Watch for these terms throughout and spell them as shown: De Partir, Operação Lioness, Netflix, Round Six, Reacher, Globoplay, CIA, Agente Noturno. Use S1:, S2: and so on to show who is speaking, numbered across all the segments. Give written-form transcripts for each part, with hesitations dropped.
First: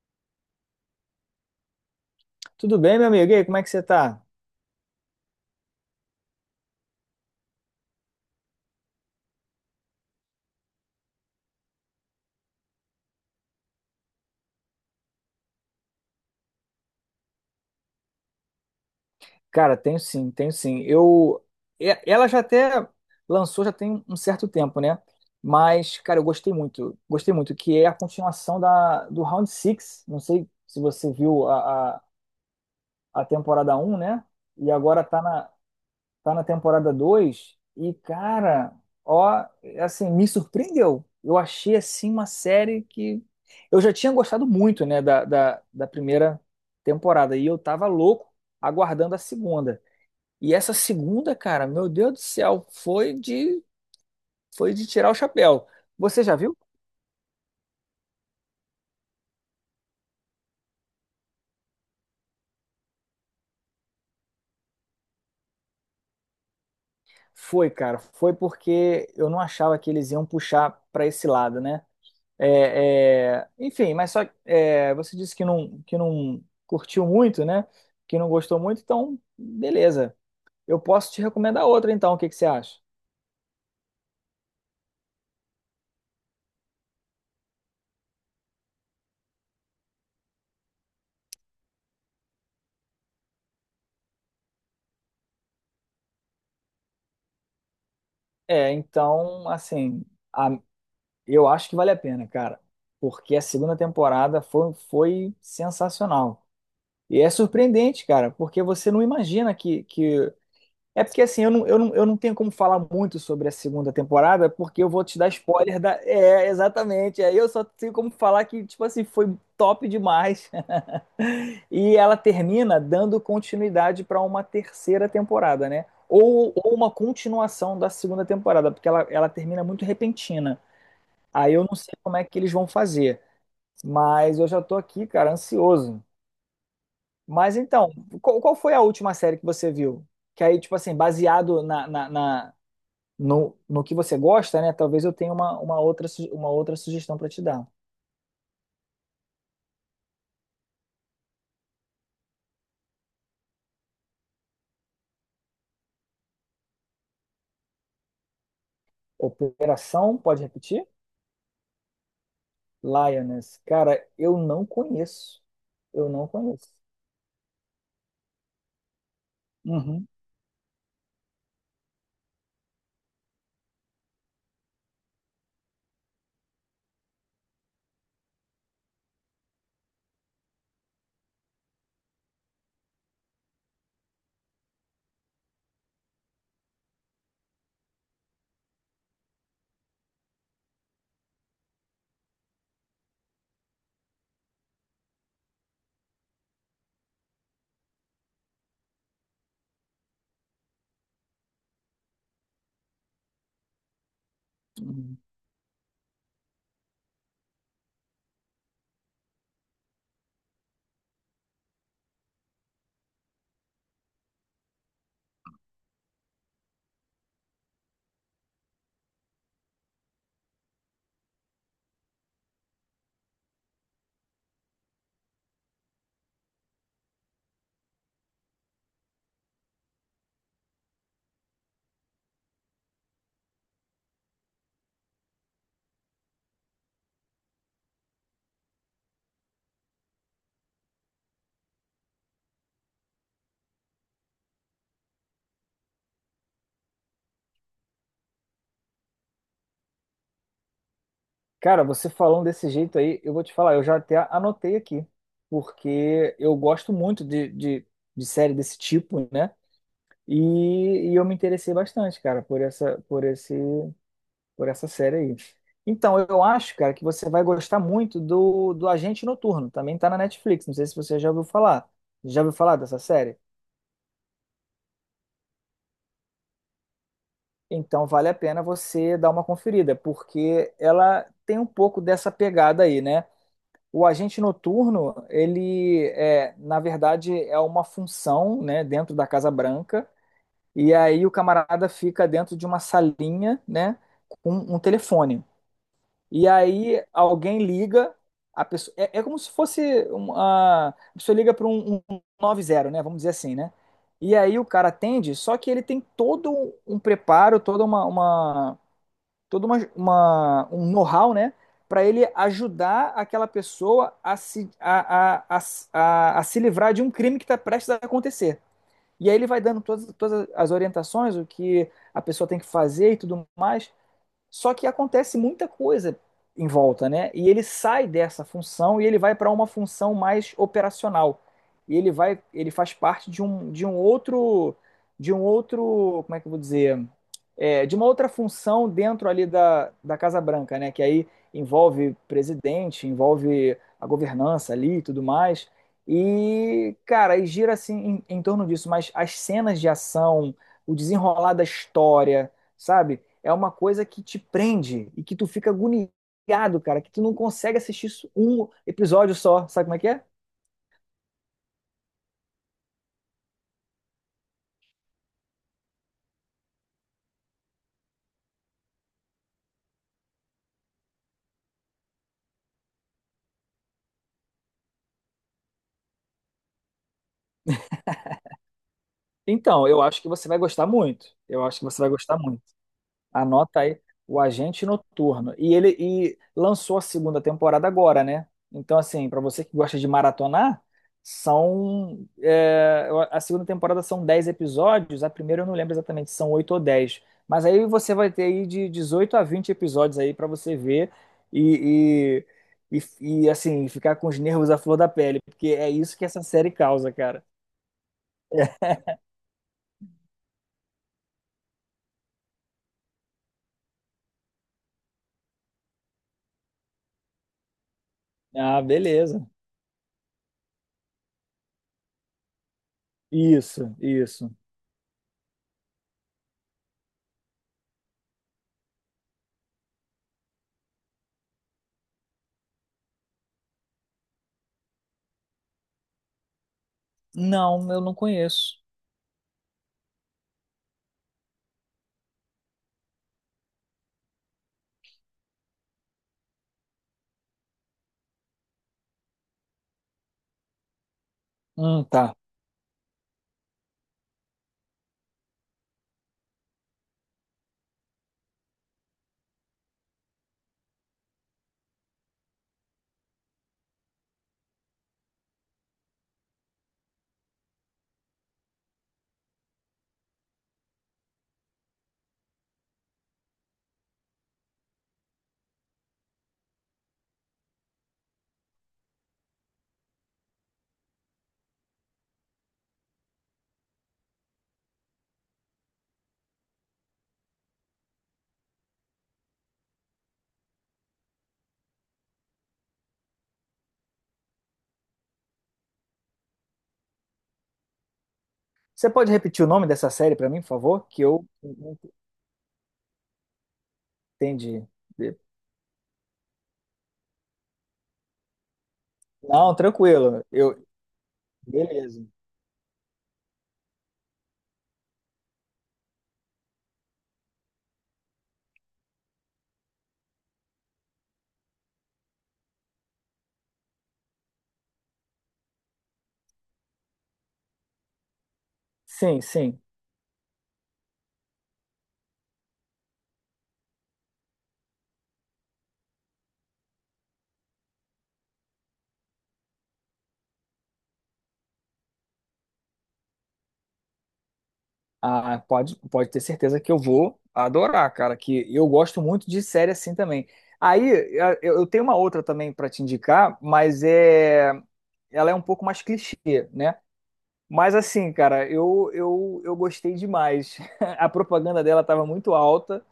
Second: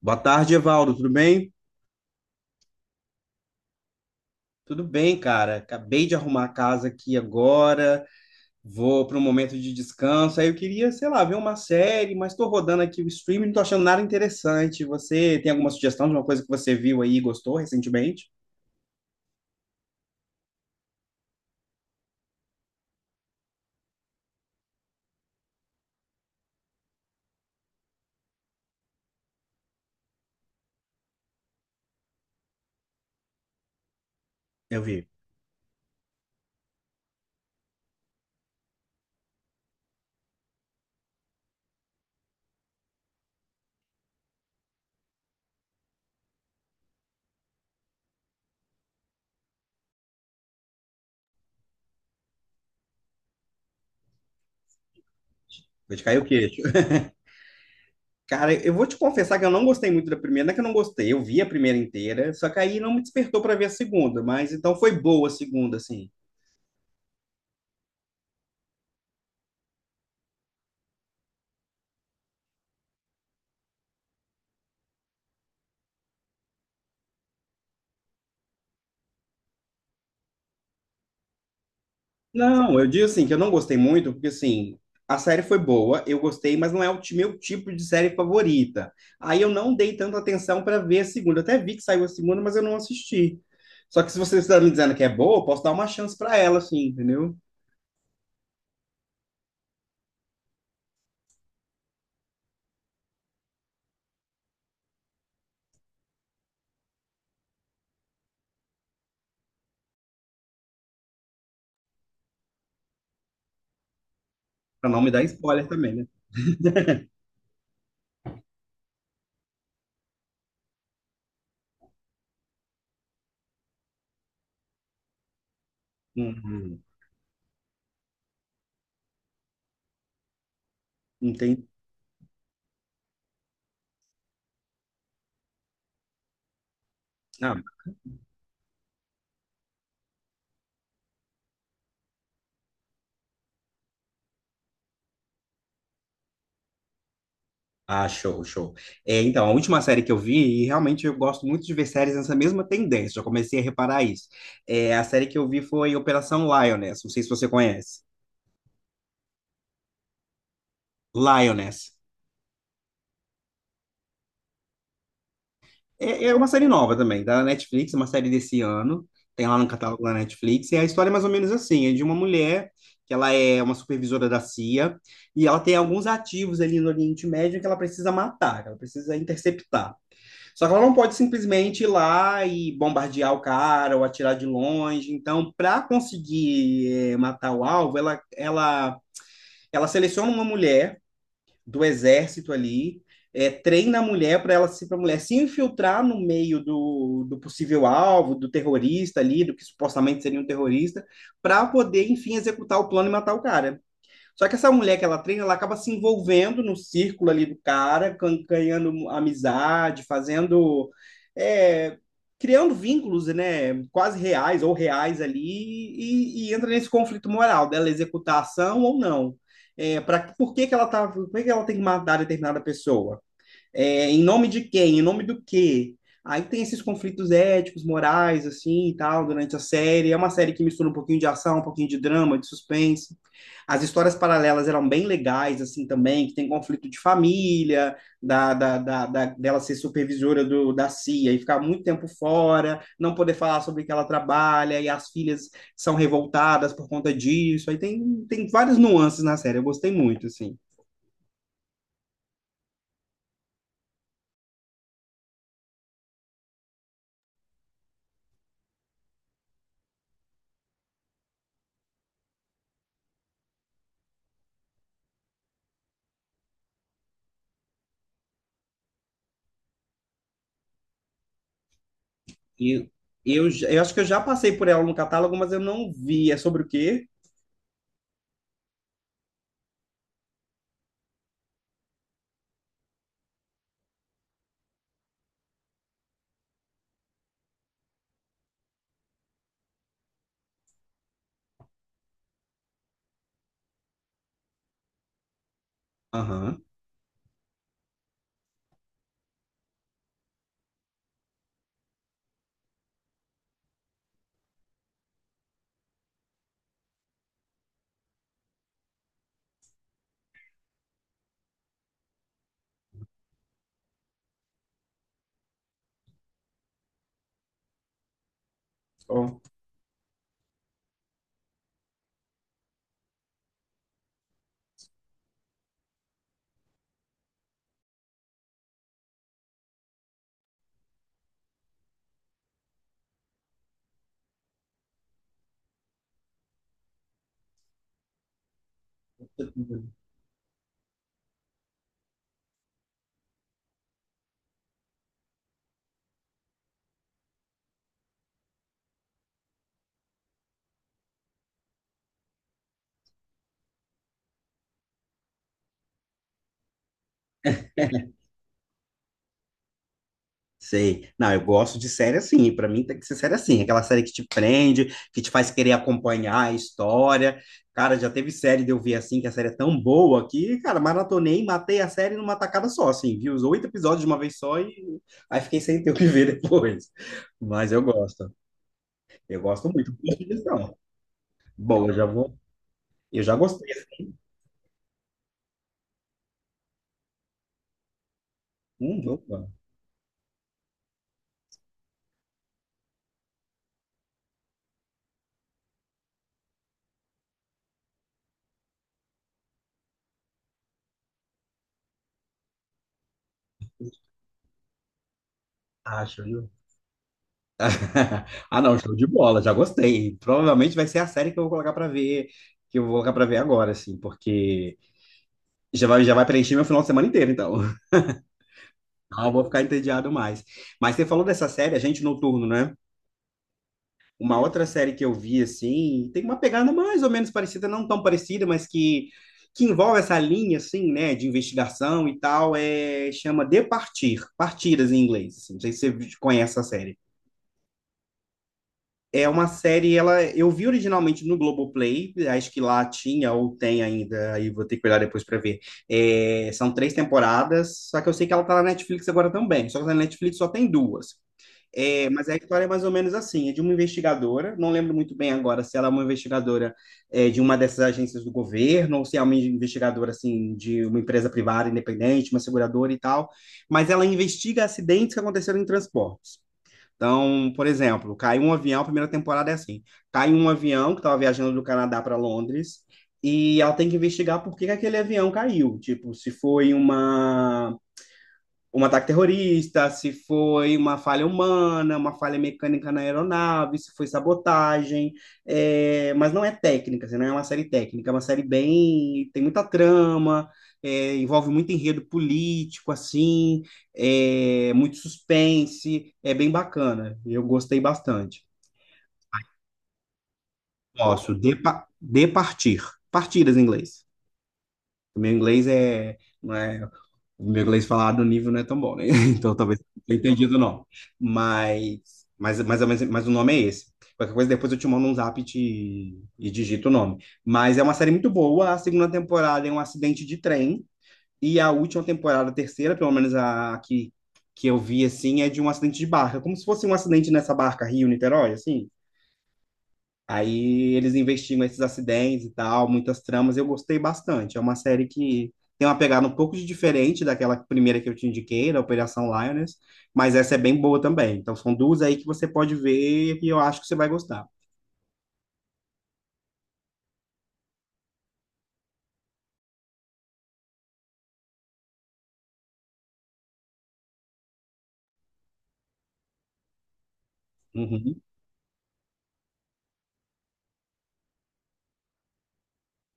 S1: Boa tarde, Evaldo. Tudo bem?
S2: Tudo bem, meu amigo? E aí, como é que você tá?
S1: Tudo bem, cara. Acabei de arrumar a casa aqui agora. Vou para um momento de descanso. Aí eu queria, sei lá, ver uma série, mas estou rodando aqui o streaming, não estou achando nada interessante. Você tem alguma sugestão de uma coisa que você viu aí e gostou recentemente?
S2: Cara, tenho sim, tenho sim. Ela já até lançou, já tem um certo tempo, né? Mas, cara, eu gostei muito, que é a continuação do Round Six. Não sei se você viu a temporada um, né? E
S1: Eu
S2: agora
S1: vi.
S2: tá na temporada 2 e, cara, ó, assim, me surpreendeu. Eu achei, assim, uma série que eu já tinha gostado muito, né, da primeira temporada, e eu tava louco aguardando a segunda. E essa segunda, cara, meu Deus do céu, foi de tirar o chapéu.
S1: Vou te cair
S2: Você
S1: o
S2: já viu?
S1: queixo. Cara, eu vou te confessar que eu não gostei muito da primeira. Não é que eu não gostei, eu vi a primeira inteira, só que aí não me despertou para ver a segunda. Mas então foi boa a segunda, assim.
S2: Foi, cara, foi porque eu não achava que eles iam puxar pra esse lado, né? Enfim, mas só é, você disse que não curtiu muito, né? Que não gostou muito, então beleza. Eu posso te recomendar outra, então. O que que você
S1: Não,
S2: acha?
S1: eu digo assim, que eu não gostei muito, porque assim, a série foi boa, eu gostei, mas não é o meu tipo de série favorita. Aí eu não dei tanta atenção para ver a segunda. Eu até vi que saiu a segunda, mas eu não assisti. Só que se você está me dizendo que é boa, eu posso dar uma chance para ela, assim, entendeu?
S2: É, então, assim, a- eu acho que vale a pena, cara, porque a segunda temporada foi sensacional. E é surpreendente, cara, porque você não imagina que é porque assim, eu não tenho como falar muito sobre a segunda temporada, porque eu
S1: Para não
S2: vou
S1: me
S2: te
S1: dar
S2: dar
S1: spoiler
S2: spoiler da.
S1: também, né?
S2: É, exatamente. Aí eu só tenho como falar que, tipo assim, foi top demais. E ela termina dando continuidade para uma terceira temporada, né? Ou
S1: Uhum.
S2: uma continuação da segunda temporada, porque ela termina muito repentina. Aí eu
S1: Entendi.
S2: não sei como é que eles vão fazer. Mas eu já tô aqui, cara, ansioso.
S1: Ah,
S2: Mas então, qual foi a última série que você viu? Que aí, tipo assim, baseado no que você gosta, né? Talvez eu tenha uma outra, uma outra sugestão para te dar.
S1: ah, show, show. É, então, a última série que eu vi, e realmente eu gosto muito de ver séries nessa mesma tendência, já comecei a reparar isso. É, a série que eu vi foi Operação Lioness, não sei se você conhece.
S2: Operação, pode repetir?
S1: Lioness.
S2: Lioness. Cara, eu não conheço. Eu
S1: É,
S2: não
S1: é uma série
S2: conheço.
S1: nova também, da Netflix, uma série desse ano. Tem lá no catálogo
S2: Uhum.
S1: da Netflix. E a história é mais ou menos assim: é de uma mulher que ela é uma supervisora da CIA e ela tem alguns ativos ali no Oriente Médio que ela precisa matar, que ela precisa interceptar. Só que ela não pode simplesmente ir lá e bombardear o cara ou atirar de longe. Então, para conseguir matar o alvo, ela seleciona uma mulher do exército ali, é, treina a mulher para ela se para a mulher se infiltrar no meio do possível alvo, do terrorista ali, do que supostamente seria um terrorista, para poder, enfim, executar o plano e matar o cara. Só que essa mulher que
S2: Uhum.
S1: ela treina, ela acaba se envolvendo no círculo ali do cara, ganhando amizade, fazendo. É, criando vínculos, né, quase reais ou reais ali, e, entra nesse conflito moral dela executar a ação ou não. É, pra, por que que ela tá, por que que ela tem que matar determinada pessoa? É, em nome de quem? Em nome do quê? Aí tem esses conflitos éticos, morais, assim e tal, durante a série. É uma série que mistura um pouquinho de ação, um pouquinho de drama, de suspense. As histórias paralelas eram bem legais, assim, também, que tem conflito de família, dela ser supervisora da CIA e ficar muito tempo fora, não poder falar sobre o que ela trabalha, e as filhas são revoltadas por conta disso. Aí tem, tem várias nuances na série, eu gostei muito, assim.
S2: Cara, você falando desse jeito aí, eu vou te falar, eu já até anotei aqui, porque eu gosto muito de série desse tipo, né? E, e eu me interessei bastante, cara, por essa, por esse. Por essa série aí. Então, eu acho, cara, que você vai gostar muito do Agente Noturno. Também tá na Netflix. Não sei se você já ouviu falar. Já ouviu falar
S1: Eu,
S2: dessa série?
S1: eu acho que eu já passei por ela no catálogo, mas eu não vi. É sobre o quê?
S2: Então, vale a pena você dar uma conferida, porque ela tem um pouco dessa pegada aí, né? O Agente Noturno, ele é, na verdade, é uma função, né, dentro da Casa Branca. E aí o camarada fica dentro de uma salinha, né, com um telefone. E
S1: Aham.
S2: aí alguém liga, a pessoa, é, é como se fosse uma, a pessoa liga para um 90, né? Vamos dizer assim, né? E aí o cara atende, só que ele tem todo um preparo, toda um know-how, né? Para ele ajudar aquela pessoa a se livrar de um crime que está prestes a acontecer. E aí
S1: Ó.
S2: ele vai dando todas as orientações, o que a pessoa tem que fazer e tudo mais. Só que acontece muita coisa em volta, né? E ele sai dessa função e ele vai para uma função mais operacional. E ele vai, ele faz parte de um outro, como é que eu vou dizer, é, de uma outra função dentro ali da Casa Branca, né? Que aí envolve presidente, envolve a governança ali e tudo mais. E, cara, e gira assim em torno disso, mas as cenas de ação, o desenrolar da história, sabe? É uma coisa que te prende e que tu fica agoniado, cara, que tu não consegue assistir isso um episódio só, sabe como é que é?
S1: Sei. Não, eu gosto de série assim. Pra mim tem que ser série assim. Aquela série que te prende, que te faz querer acompanhar a história. Cara, já teve série de eu ver assim, que a série é tão boa que, cara, maratonei, matei a série numa tacada só, assim. Vi os oito episódios de uma vez só e aí fiquei sem ter o que ver depois. Mas eu gosto. Eu gosto muito.
S2: Então, eu
S1: Boa
S2: acho que você vai
S1: sugestão.
S2: gostar muito. Eu acho
S1: Bom,
S2: que
S1: eu já
S2: você vai
S1: vou.
S2: gostar muito.
S1: Eu já gostei.
S2: Anota aí, o Agente Noturno. E ele e lançou a segunda temporada agora, né? Então, assim,
S1: Opa.
S2: para você que gosta de maratonar, são. É, a segunda temporada são 10 episódios, a primeira eu não lembro exatamente se são 8 ou 10, mas aí você vai ter aí de 18 a 20 episódios aí para você ver e, assim, ficar com os nervos à flor da pele, porque é isso
S1: Acho,
S2: que essa
S1: viu?
S2: série causa, cara.
S1: Ah, não, show de bola, já gostei. Provavelmente vai ser a série que eu vou colocar pra ver, que eu vou colocar pra ver agora, assim, porque já vai preencher meu final de semana inteiro, então.
S2: Ah,
S1: Não, eu vou
S2: beleza.
S1: ficar entediado mais. Mas você falou dessa série, Agente Noturno, né?
S2: Isso,
S1: Uma
S2: isso.
S1: outra série que eu vi, assim, tem uma pegada mais ou menos parecida, não tão parecida, mas que envolve essa linha, assim, né, de investigação e tal, é, chama De Partir, Partidas em inglês, assim. Não sei se você conhece essa série.
S2: Não, eu não conheço.
S1: É uma série, ela eu vi originalmente no Globoplay, acho que lá tinha ou tem ainda, aí vou ter que olhar depois para ver. É, são três temporadas, só que eu sei que ela tá na Netflix agora também, só que na Netflix só tem duas. É, mas a
S2: Tá.
S1: história é mais ou menos assim, é de uma investigadora, não lembro muito bem agora se ela é uma investigadora é, de uma dessas agências do governo ou se é uma investigadora assim de uma empresa privada independente, uma seguradora e tal, mas ela investiga acidentes que aconteceram em transportes. Então, por exemplo, caiu um avião, a primeira temporada é assim: cai um avião que estava viajando do Canadá para Londres e ela tem que investigar por que que aquele avião caiu. Tipo, se foi uma um ataque terrorista, se foi uma falha humana, uma falha mecânica na aeronave, se foi sabotagem, é, mas não é técnica, assim, não é uma série técnica, é uma série bem, tem muita trama, é, envolve muito enredo político, assim, é, muito suspense, é bem bacana, eu gostei bastante.
S2: Você pode repetir o nome dessa série para mim, por favor? Que
S1: Posso,
S2: eu
S1: de,
S2: não
S1: de partir, partidas em inglês.
S2: entendi.
S1: O meu inglês é, não é O meu inglês falado no nível não é tão bom, né? Então talvez
S2: Não,
S1: não tenha
S2: tranquilo.
S1: entendido, não.
S2: Eu,
S1: Mas,
S2: beleza.
S1: mas o nome é esse. Qualquer coisa, depois eu te mando um zap e, e digito o nome. Mas é uma série muito boa. A segunda temporada é um acidente de trem. E a última temporada, a terceira, pelo menos a que eu vi, assim, é de um acidente de barca. Como se fosse um acidente nessa barca Rio-Niterói, assim.
S2: Sim, sim.
S1: Aí eles investigam esses acidentes e tal, muitas tramas. Eu gostei bastante. É uma série que tem uma pegada um pouco de diferente daquela primeira que eu te indiquei, da Operação Lioness, mas essa é bem boa também. Então são duas aí que você pode ver e eu acho que você vai gostar.
S2: Ah, pode, pode ter certeza que eu vou adorar, cara. Que eu gosto muito de série assim também. Aí eu tenho uma outra também para te indicar, mas é, ela é um pouco mais clichê, né? Mas
S1: Uhum.
S2: assim, cara, eu gostei demais. A propaganda dela estava muito alta.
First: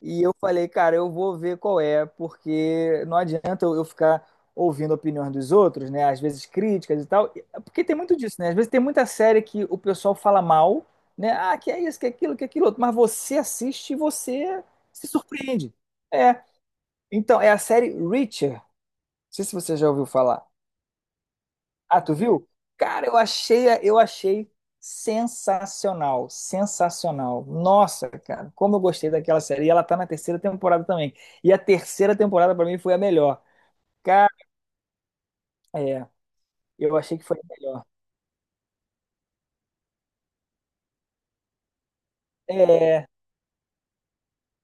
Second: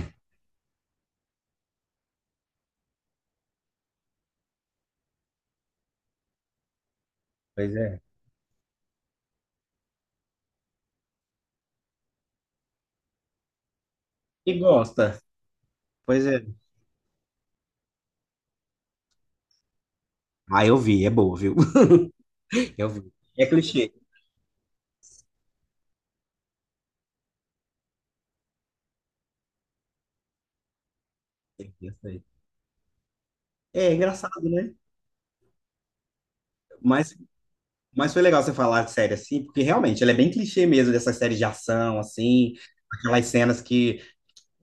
S2: E eu falei, cara, eu vou ver qual é, porque não adianta eu ficar ouvindo a opinião dos outros, né? Às vezes críticas e tal.
S1: Pois
S2: Porque tem
S1: é.
S2: muito disso, né? Às vezes tem muita série que o pessoal fala mal, né? Ah, que é isso, que é aquilo outro. Mas você assiste e
S1: E
S2: você se
S1: gosta.
S2: surpreende.
S1: Pois
S2: É.
S1: é.
S2: Então, é a série Reacher. Não sei se você já ouviu falar.
S1: Ah, eu vi, é boa, viu?
S2: Ah, tu viu?
S1: Eu
S2: Cara,
S1: vi. É clichê.
S2: eu achei sensacional, sensacional. Nossa, cara, como eu gostei daquela série. E ela tá na terceira temporada também. E a
S1: Eu
S2: terceira
S1: sei.
S2: temporada pra mim foi a melhor.
S1: É
S2: Cara,
S1: engraçado, né?
S2: é, eu
S1: Mas,
S2: achei que foi a melhor.
S1: mas foi legal você falar de série assim, porque realmente ela é bem clichê mesmo, dessa série de ação, assim,
S2: É,
S1: aquelas cenas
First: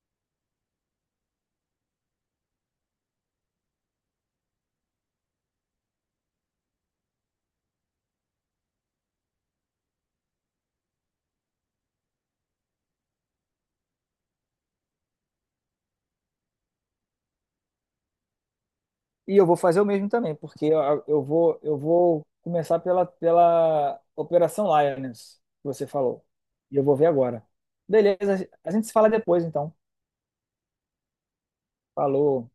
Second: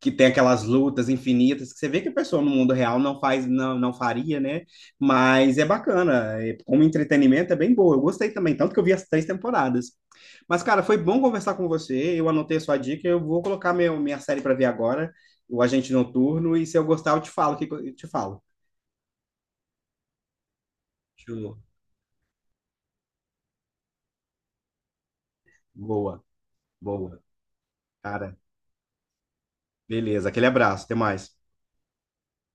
S1: que tem aquelas lutas infinitas que você vê que a pessoa no mundo real não faz, não faria, né? Mas é bacana, é- como entretenimento é bem boa. Eu gostei também, tanto que eu vi as três temporadas. Mas, cara, foi bom conversar com você. Eu anotei a sua dica, eu vou colocar meu, minha série para ver agora, o Agente Noturno, e se eu gostar, eu te falo, o que que eu te falo.
S2: e eu vou fazer o mesmo também, porque eu,
S1: Show.
S2: eu vou começar pela Operação Lioness, que você falou.
S1: Boa,
S2: E eu vou ver
S1: boa.
S2: agora.
S1: Cara,
S2: Beleza, a gente se fala depois, então.
S1: beleza, aquele abraço, até mais.
S2: Falou.